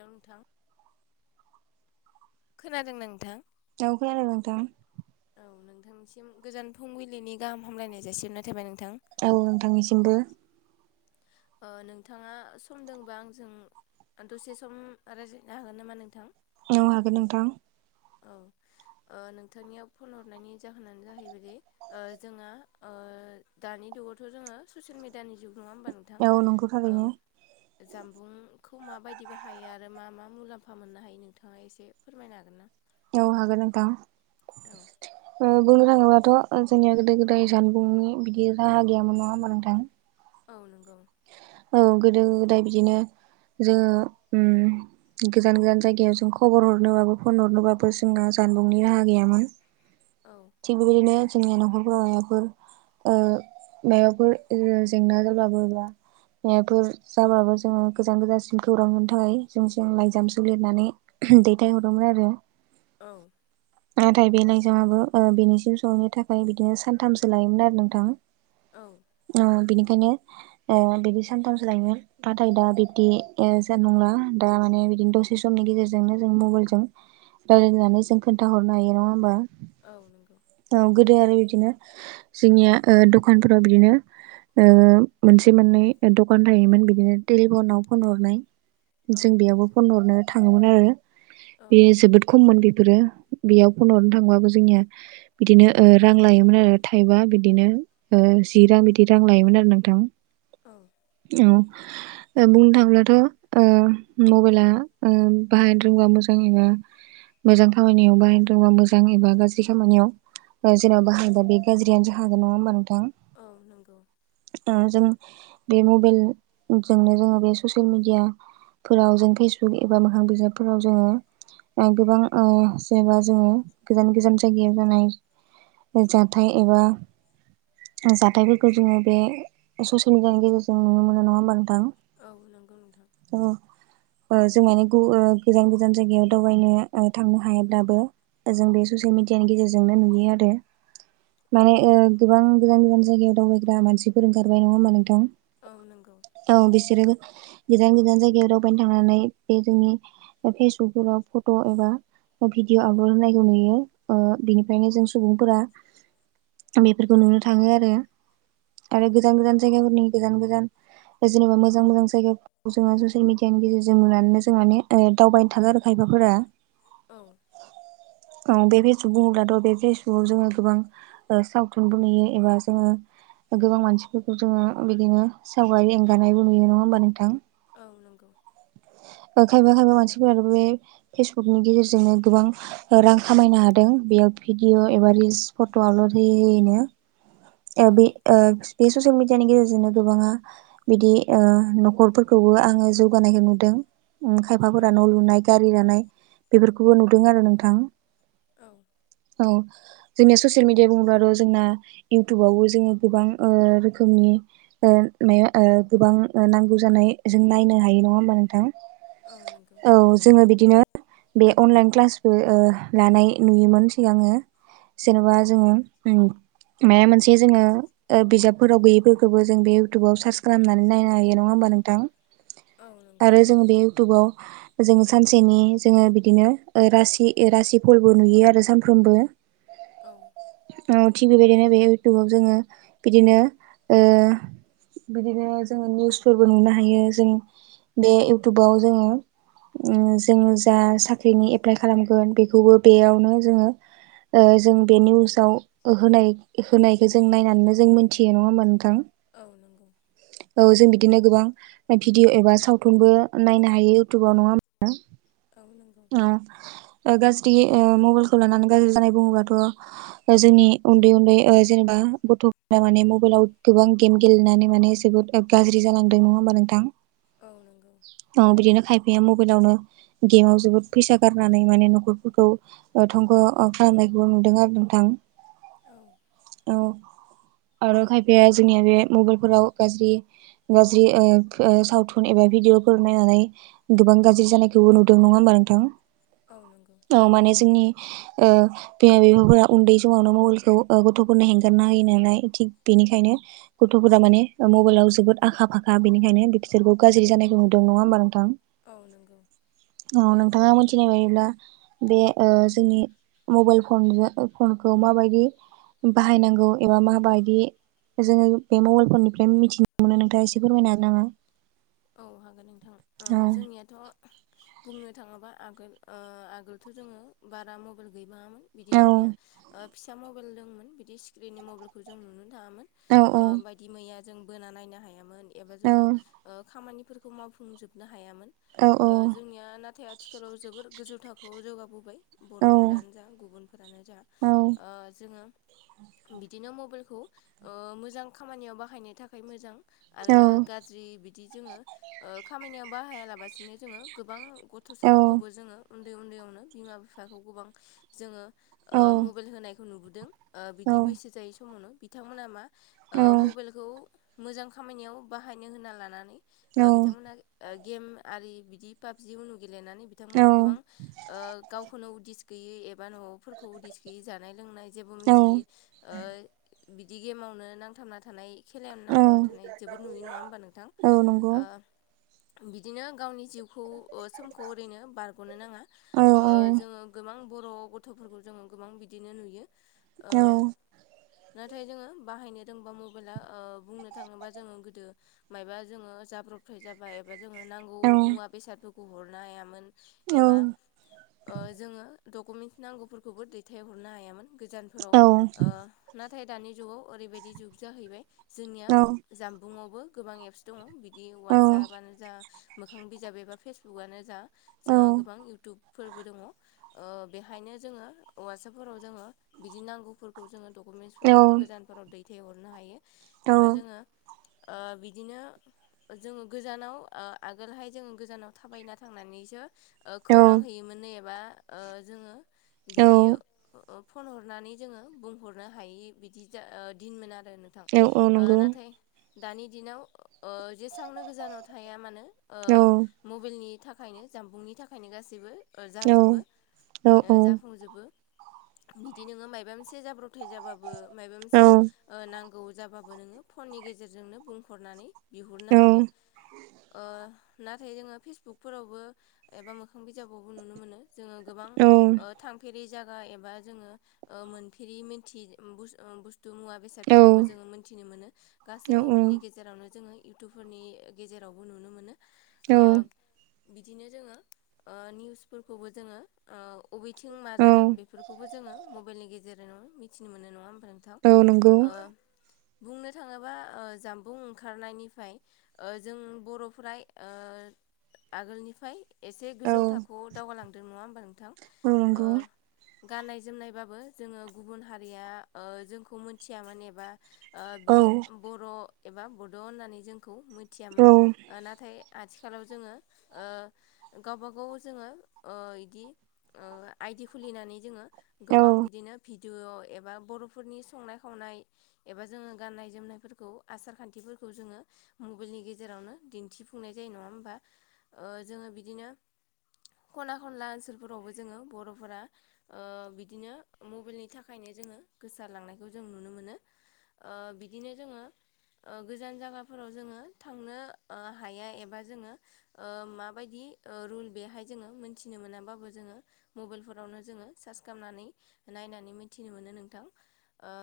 नोंथां खोनादों नोंथां? औ खोनादों नोंथां। औ नोंथांसिम गोजान फुंबिलिनि गाहाम हामलायनाय जासिहरनाय थाबाय नोंथां। औ नोंथांनिसिमबो। ओ नोंथाङा सम दोंबा आंजों दसे सम रायज्लायनो हागोन नामा नोंथां? औ हागोन नोंथां। औ ओ नोंथांनियाव फन हरनायनि जाहोनानो जाहैबायदि ओ जोंहा ओ दानि जुगावथ' जोङो ससियेल मिडियानि जुग नङा होमबा? थां औ नंगौ ओ थारैनो जामबुंखौ माबायदि बाहायो आरो मा मा मुलाम्फा मोननो हायो नोंथाङा एसे फोरमायनो हागोन ना? औ हागोन नोंथां। औ ओ बुंनो थाङोब्लाथ' जोंनिया गोदो गोदाय जानबुंनि बिदि राहा गैयामोन नङा होमबा नोंथां? औ नंगौ। औ गोदो गोदाय बिदिनो जोङो गोजान गोजान जायगायाव जों खबर हरनोबाबो फन हरनोबाबो जोंहा जानबुंनि राहा गैयामोन। औ। थिग बेबायदिनो जोंनिया न'खरफोराव माबफोर ओ‌ माबाफोर जेंना जाबाबो मफोर जाब्लाबो जोङो गोजान गोजानसिम खौरां मोनो थाखाय जों जों लाइजामसो लिरनानै दैथायहरोमोन आरो। औ। नाथाय बे लाइजामाबो ओ बेनिसिम सहैनो थाखाय बिदिनो सानथामसो लायोमोन आरो नोंथां। औ। औ बिनिखायनो बिदि सानथामसो लायोमोन नाथाय दा बिब्दि ज नंला दा माने बिदिनो दसे समनि गेजेरजोंनो जों मबाइलजों राय्लायनानै जों खोन्थाहरनो हायो नङा होमबा? औ नंगौ। औ गोदो आरो बिदिनो जोंनिया दखानफोराव बिदिनो ओ मोनसे मोननै दखान थायोमोन बिदिनो टेलिफनाव फन हरनाय औ जों बेयावबो फन हरनो थाङोमोन आरो औ बेयो जोबोद खममोन बेफोरो बेयाव फन हरनो थांबाबो जोंनिया बिदिनो रां लायोमोन आरो थाइबा बिदिनो ओ जि रां बिदि रां लायोमोन आरो नोंथां। औ। औ। बुंनो थाङोब्लाथ' मबाइला बाहायनो रोंबा मोजां [unintelligible] मोजां खामानियाव बाहायदोंबा मोजां एबा गाज्रि खामानियाव जेननब बाहागबा बे गाज्रियानो ज हाग नङा होमबा नोंथां? औ नंगौ। ओ जों बे मबाइलजोंनो जोङो बे ससियेल मिडिया फोराव जों फेसबुक एबा मोखां बिजाबफोराव जोङो गोबां ओ जेनेबा जोङो गोजान गोजान जायगायाव जानाय जाथाय एबा जाथायफोरखौ जोङो बे ससियेल मिडियानि गेजेरजों नुनो मोनो नङा होमबा नोंथां? औ नंगौ नोंथां। औ। ओ जों मानि गु ओ गोजान गोजान जायगायाव दावबायनो ओ थांनो हाया दाबो। जों बे ससियेल मिडियानि गेजेरजोंनो नुयो आरो। औ माने गोबां गोजान गोजान जायगायाव दावबायग्रा मानसिफोर ओंखारबाय नङा होमा नोंथां? औ नंगौ। औ बिसोरो गोजान गोजान जायगायाव दावबायनो थांनानै बे जोंनि फेसबुक फोराव फट' एबा भिडिअ आपलड होनायखौ नुयो बिनिफ्रायनो जों सुबुंफोरा बेफोरखौ नुनो थाङो आरो। औ आरो गोजान गोजान जायगाफोरनि गोजान गोजान जेनेबा मोजां मोजां जायगा जोङो ससियेल मिडियानि गेजेरजों नुनानैनो जों माने दावबायनो थालो आरो खायफाफोरा। औ। औ बे फेसबुक बुङोब्लाथ' बे फेसबुकआव जोङो गोबां ओ सावथुनबो नुयो एबा जोङो गोबां मानसिफोरखौ जोङो बिदिनो सावगारि एंगारनायबो नुयो नङा होमबा नोंथां? औ नंगौ। ओ खायफा खायफा मानसिफोराथ' बे फेसबुकनि गेजेरजोंनो गोबां रां खामायनो हादों बेयाव भिडिअ' एबा रिल्स फट' आपलड होयै होयैनो ओ औ बे ओ बे ससियेल मिडियानि गेजेरजोंनो गोबाङा बिदि ओ न'खरफोरखौबो आङो जौगानायखौ नु दों उम औ खायफाफोरा न' लुनाय गारि लानाय बेफोरखौबो नुदों आरो नोंथां। औ औ जोंनिया ससियेल मिडिया बुङोब्ला र' जोंना इउटुबावबो जोङो गोबां ओ रोखोमनि [unintelligible] ओ गोबां नांगौ जानाय जों नायनो हायो नङा होमबा नोंथां औ नोंगौ औ जोङो बिदिनो बे अनलाइन क्लासबो ओ लानाय नुयोमोन सिगाङो। जेन'बा जोङो उम माया मोनसे जोङो ओ बिजाबफोराव गैयैफोरखोबो जों बे इउटुबाव सार्च खालामनानै नायनो हायो नङा होमबा नोंथां? औ नंगौ आरो जोङो बे इउटुबाव जों सानसेनि जोङो बिदिनो ओ रासि [unintelligible] रासि फलबो नुयो आरो सानफ्रोमबो। औ औ थिग बेबायदिनो बे इउटुबाव जोङो बिदिनो ओ बिदिनो जोङो निउसफोरबो नुनो हायो जों बे इउटुबाव जोङो उम जोङो जा साख्रिनि एप्लाइ खालामगोन बेखौबो बेयावनो जोङो ओ जों बे निउसाव ओ होनाय-होनायखो जों नायनानैनो जों मोनथियो नङा होमबा नोंथां औ नोंगौ औ जों बिदिनो गोबां भिडिअ एबा सावथुनबो नायनो हायो इउटुबाव नङा औ नोंगौ। औ ओ गाज्रि ओ मबाइलखौ लानानै गाज्रि जानाय बुङोबाथ' ओ जोंनि उन्दै-उन्दै ओ जेनेबा गथ' दा माने मबाइलाव गोबां गेम गेलेनानै माने जोबोद गाज्रि जालांदों नङा होमबा नोंथां? औ नंगौ औ बिदिनो खायफाया मबाइलावनो गेमाव जोबोद फैसा गारनानै माने न'खरफोरखौ ओ धंख' खालामनायखौबो नुदों आरो नोंथां औ औ आरो खायफाया जोंनिया बे मबाइलफोराव गाज्रि गाज्रि ओ फो सावथुन एबा भिदिअफोर नायनानै गोबां गाज्रि जानायखौबो नुदों नङा होमबा नोंथां औ नंगौ औ माने जोंनि ओ बिमा बिफाफोरा उन्दै समावनो मबाइलखौ ओ गथ'फोरनो हेंगारना होयो नालाय थिग बेनिखायनो गथ'फोरा माने ओ मबाइलाव जोबोद आखा फाखा बेनिखायनो बिकसोरखौ गाज्रि जानायखौ नुदों नङा होमबा नोंथां औ नोंगौ औ नोंथाङा मोनथिनाय बायदिब्ला बे ओ जोंनि मबाइल फनजो फनखौ माबायदि बाहायनांगौ एबा माहबायदि जोङो बे मबाइल फननिफ्राय मिथिनो मोनो नोंथाङा एसे फोरमायनो हागोन नामा? औ हागोन नोंथां ओ औ जोंनियाथ' बुंनो थाङोबा आगोल ओ आगोलथ' जोङो बारा मबाइल गैबाङामोन। बिदि औ जोंनिया ओ फिसा मबेल दोंमोन बिदि स्क्रिननि मबाइलखौ जों नुनो थाङामोन। औ ओ बायदि मैया जों बोना नायनो हायामोन एबा औ जोङो ओ खामानिफोरखौ मावफुंजोबनो हायामोन। औ ओ औ जोंनिया नाथाय आथिखालाव जोबोर गोजौ थाखोआव जौगाबोबाय। बर'फोरानो जा गुबुनफोरानो जा औ ओ जोङो बिदिनो मबेलखौ ओ मोजां खामानियाव बाहायनो थाखाय मोजां औ आरो गा गाज्रि बिदि जोङो ओ खामानियाव बाहायालाबासिनो जोङो गोबां औ गथसाफोरखौबो जोङो उन्दै उन्दैयावनो बिमा बिफाखौ गोबां जोङो। औ ओ-मबाइल होनायखौ नुबोदों बिदि बैसो जायै समावनो बिथांमोना मा। ओ-मबाइलखौ मोजां खामानियाव बाहायनो होनना लानानै ओ-बिथांमोना। ओ गेम आरि बिदि पाबजि उनु गेलेनानै औ बिथांमोनहा गोबां ओ-गावखौनो उदिस गैयै एबा नआव। फोरखौ उदिस गैयि जानाय लोंनाय जेबो मिथियै ओ बिदि गेमावनो नांथाबना थानाय खेलायावनो औ नांथाबना थानाय जोबोद नुयो नङा होमबा नोंथां? औ नंगौ ओ बिदिनो गावनि जिउखौ समखौ ओरैनो बारगनो नाङा औ औ जोङो गोबां बर गथफोरखौ जोङो गोबां बिदिनो नुयो ओ औ नाथाय जोङो बाहायनो रोंबा मबाइला ओ बुंनो थाङोबा जोङो गोदो मायबा जोङो जाब्रबथाय जाबा एबा जोङो नांगौ औ मुवा बेसादफोरखौ हरनो हायामोन। एबा ओ-जोङो डकुमेन्टस नांगौफोरखौबो दैथायहरनो हायामोन गोजान। फोराव औ ओ-नाथाय दानि जुगाव ओरैबायदि जुग जाहैबाय जोंनिया जानबुंआवबो गोबां एप्स दङ बिदि वाटसपनो जा मोखां बिजाब एबा फेसबुकअनो जा जोंहा गोबां इउटुबफोरबो दङ। ओ-बेहायनो जोङो वाटसपफोराव जोङो बिदि नांगौफोरखौ जोङो औ डकुमेन्टसफोरखौ गोजान। फोराव दैथायहरनो हायो औ औ एबा जोङो ओ बिदिनो जोङो गोजानाव ओ-आगोलहाय जोङो गोजानाव थाबायना थांनानैसो ओ औ खौरां हैयोमोन नै एबा जोङो औ बिदि फन हरनानै जोङो बुंहरनो हायि बिदि जा दिनमोन आरो नों थां औ ओ नंगौ नाथाय दानि दिनाव जेसांनो गोजानाव थाया मानो औ ओ-मबाइलनि थाखायनो जामबुंनि थाखायनो गासैबो नंगौ जाजोबो औ ओ-जाफुंजोबो बिदि नोङो माबा मोनसे जाब्रब उथाय जाबाबो माबा औ मोनसे ओ नांगौ जाबाबो नोङो फननि गेजेरजोंनो बुंहरनानै बिहरनो औ हायो ओ नाथाय जोङो फेसबुकफोरावबो एबा मोखां बिजाबावबो नुनो मोनो जोङो गोबां औ ओ-थांफेरै जागा एबा जोङो ओ-मोनफेरि मोनथि बुस्तु एबा बेसादफोरखौबो जोङो मोन्थिनो मोनो गासै मबाइलनि गेजेरावनो जोङो इउटुबफोरनि गेजेरावबो नुनो मोनो ओ औ बिदिनो जोङो ओ निउसफोरखौबो जोङो ओ-अबेथिं मा औ जादों बेफोरखौबो जोङो मबाइलनि गेजेरावनो मिथिनो मोनो नङा होनबा नों थां औ नंगौ ओ-बुंनो थाङोबा ओ-जामबुं ओंखारनायनि फ्राय जों बरफोरा ओ‌ आगोलनिफ्राय एसे औ गोजौ थाखोआव दावगालांदों नङा होमबा नोंथां औ नंगौ ओ गाननाय जोमनायबाबो जोङो गुबुन हारिया ओ जोंखौ मोनथियामोन एबा औ ओ-बियो बर एबा बड होननानै जोंखौ मिथियामोन ओ-नाथाय आथिखालाव जोङो ओ गावबा गाव जोङो ओ-इदि आइदि खुलिनानै जोङो औ गोबां बिदिनो भिडिअ एबा बरफोरनि संनाय खावनाय एबा जोङो गाननाय जोमनायफोरखौ आसार खान्थिफोरखौ जोङो मबाइलनि गेजेरावनो दिन्थिफुंनाय जायो नङा होमबा ओ-जोङो बिदिनो खना खनला ओनसोलफोरावबो जोङो बरफोरा ओ-बिदिनो मबाइलनि थाखायनो जोङो गोसारलांनायखौ जों नुनो मोनो ओ-बिदिनो जोङो ओ-गोजान जागा फोराव जोङो थांनो हाया एबा जोङो ओ-माबायदि ओ-रुल बेहाय जोङो मोनथिनो मोनाबाबो जोङो मबाइलफोरावनो जोङो सार्च खालामनानै नायनानै मिथिनो मोनो नोंथां ओ